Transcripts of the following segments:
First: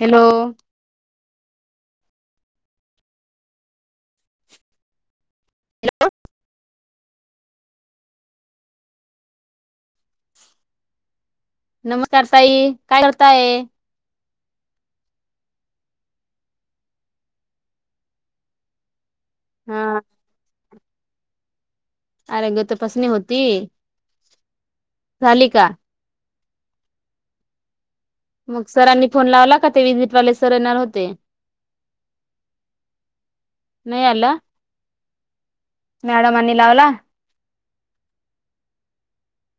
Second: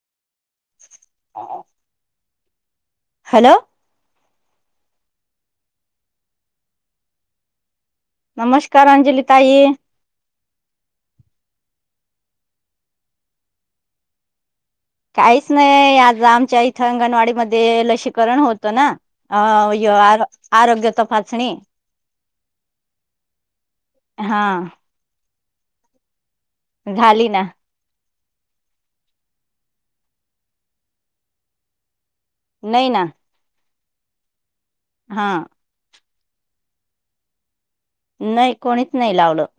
Hello. [inaudible] Hello hello. Hello. नमस्कार अंजली ताई. नमस्कार तई काय करताये? काहीच नाही आज आमच्या इथं अंगणवाडी मध्ये लसीकरण होतं ना, अ य्यो हा आ आरोग्य तपासणी. आरोग्य तरपसणी होती. हा. झाली का? झाली ना, मग सरांनी फोन लावला का ते विजिटवाले सर येणार होते. नही ना, [inaudible] नाही आल हा [inaudible] मॅडमांनी लावला [inaudible] नाही कोणीच नाही लावलं [inaudible]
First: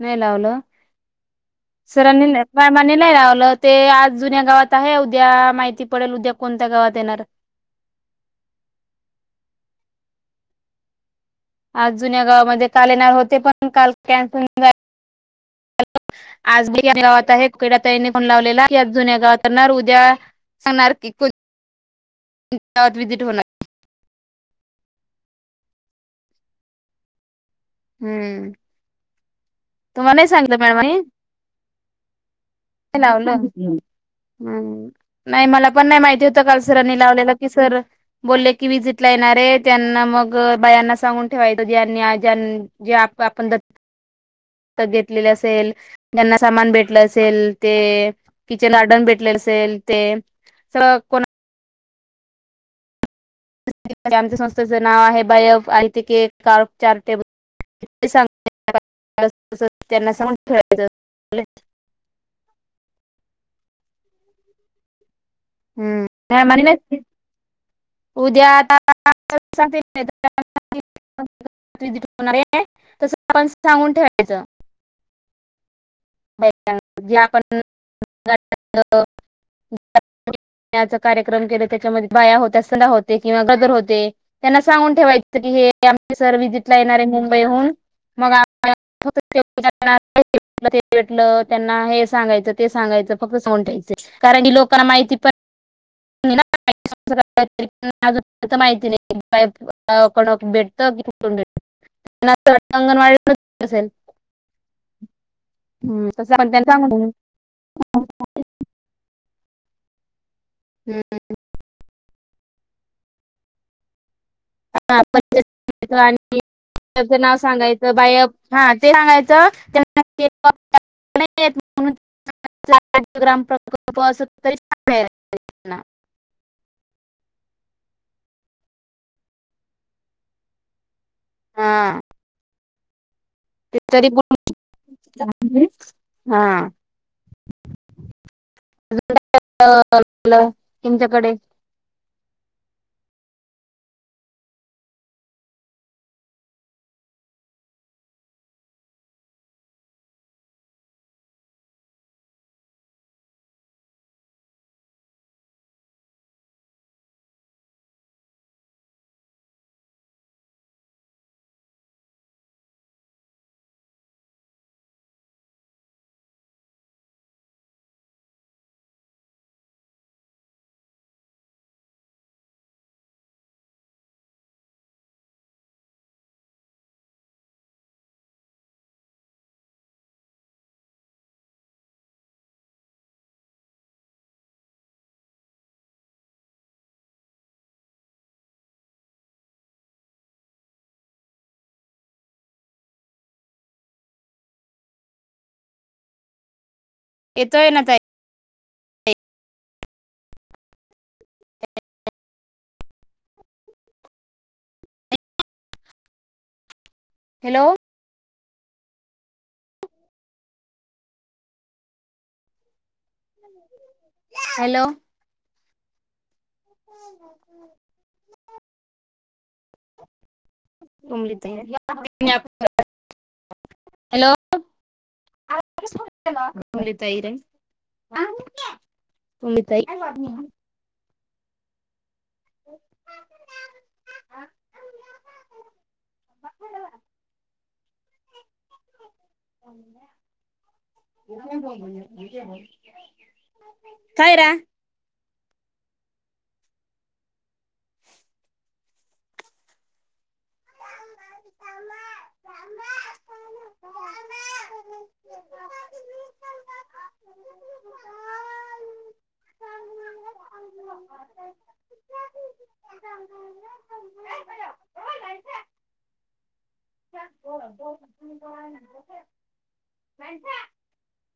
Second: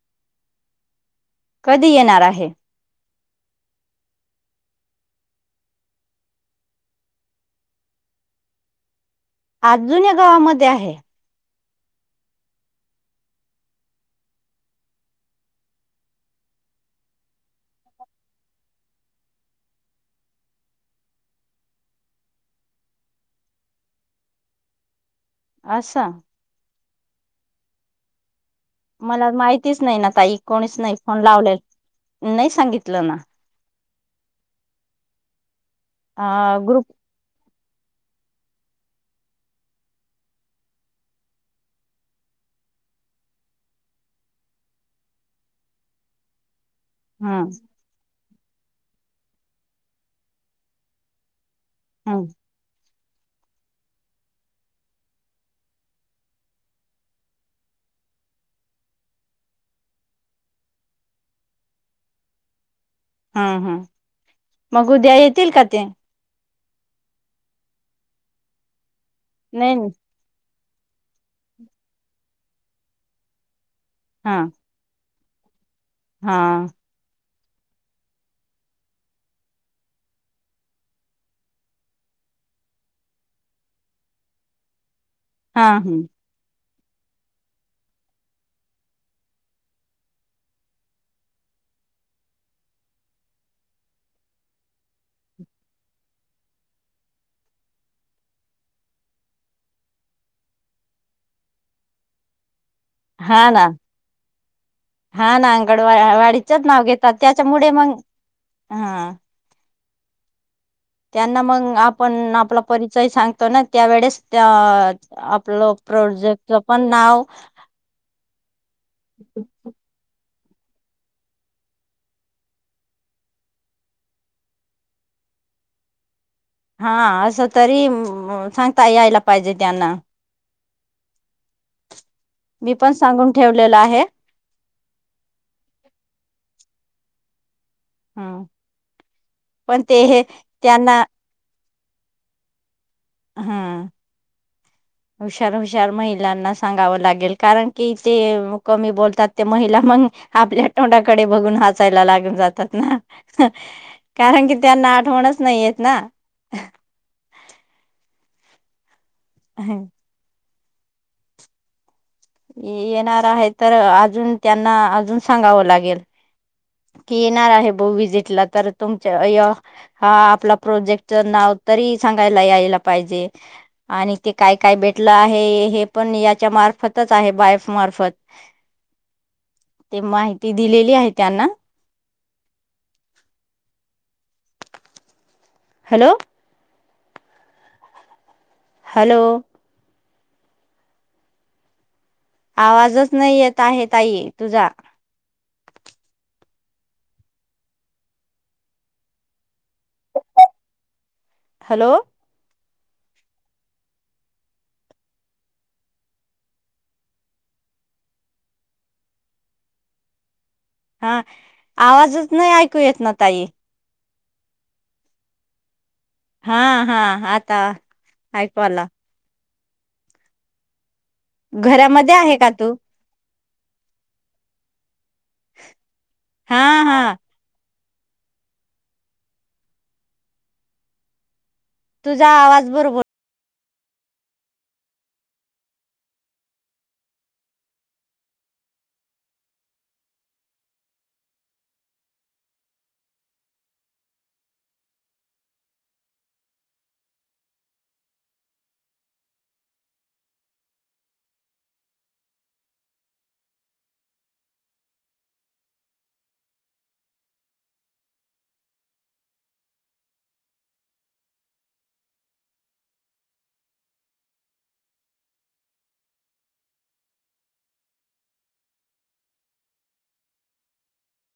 नाही लावलं [inaudible] कधी [inaudible] येणार सुरनी आहे मणलाय रा ते आज जुन्या गावात आहे उद्या माहिती पडेल उद्या कोणत्या गावात येणार [inaudible] अजून या गावामध्ये आहे [inaudible] आज जुन्या गावामध्येध्ये काल येणार होते पण काल कॅमपून आजी गावात आहे कुकड तईने कोन लावलेला जुन्या गावात आणणार उद्या सांगणार की गावातजिट होणार आसाम [inaudible] [inaudible] हम्म मला माहितीच नाही ना तुम्हाला तई सांगितलं कोणीच नाही मॅडमांनी फोन लावलेल [inaudible] नाही सांगितलं ना हम्म नाही मला [inaudible] पण नाही माहिती होतं अ काल ग्रुप सरांनी लावलेलं की सर बोलले की विजिट ला येणार आहे त्यांना मग बायांना सांगून ठेवायचं जनी ज्यां [inaudible] जे आप आपण द [inaudible] [inaudible] घेतलेले असेल जना सामान भेट कलं ह असेल ते किचन अडन भेटले असेल ते [inaudible] कोणा होम [inaudible] आमच्या संस्थेचं नाव आहे बायफ आ ते केक कार चारटेबल त्यांनाांेचं [inaudible] हम हम मग उद्या य [inaudible] त तीलते [inaudible] म्ह [inaudible] उद्या आता नाही णार तस सांगून हा ठेवायचं हा बायकांना जे कार्यक्रम के त्याच्यामध्ये बाया होत्या सदा होते किंवा गदर होते त्यांना सांगून ठेवाय की हा हे ह अमसर वि येणारे मुंबईहून मग भेटलं त्यांना हे सांगायचं ते सांगायचं फक्त सोून ठेयचं कारण की लोकांना माहिती पण माहिती नाही बा भेटत भ हा ना हा ना अंगड तसं आपण वाडीचंच त्यांना नाव घेतात त्याच्यामुळे मग सांगून हा हम्म त्यांना मग आपण आपला परिचय सांगतो ना त्यावेेळेस त्या ह आपलं प्रोजेक्टच पण आणि नाव सांगायचं बायप हा ते सांगायचं ्राम प्रकल्प अस हा असं तरी सांगता यायला पाहिजे त्यांना हा मी पण सांगून ठेवलेलं ते आहे तरी प हा हम्म पण ते हे त्यांना तमच्याकडे हम हुशार हुशार महिलांना सांगावं लागेल कारण कि ते कमी बोलतात ते महिला मग आपल्या तोंडाकडे बघून हसायला लागून जातात ना कारण कि त्यांना आठवणच नाहीयेत ना हम् येणार आहे तर अजून त्यांना अजून सांगावं लागेल की येणार आहे ब विजिटला तर तुमच्या हा आपला प्रोजेक्टच नाव तरी सांगायला यायला पाहिजे आणि ते काय काय भेटलं आहे हे पण याच्या मार्फतच आहे बायफ मार्फत ते माहिती दिलेली आहे त्यांना हॅलो हॅलो आवाजच नाही येत आहेत ताई तुझा येतोय नता हॅलो हॅलो हा आवाजच नाही येतन तई हॅलो हा हा आता ऐकवाला [inaudible] घरामध्ये आहे का तू [unintelligible] हॅलो हा हा तैरंग [unintelligible] तुझा आवाज बरोबर [inaudible] कायरा. [unintelligible] ह [unintelligible] [unintelligible]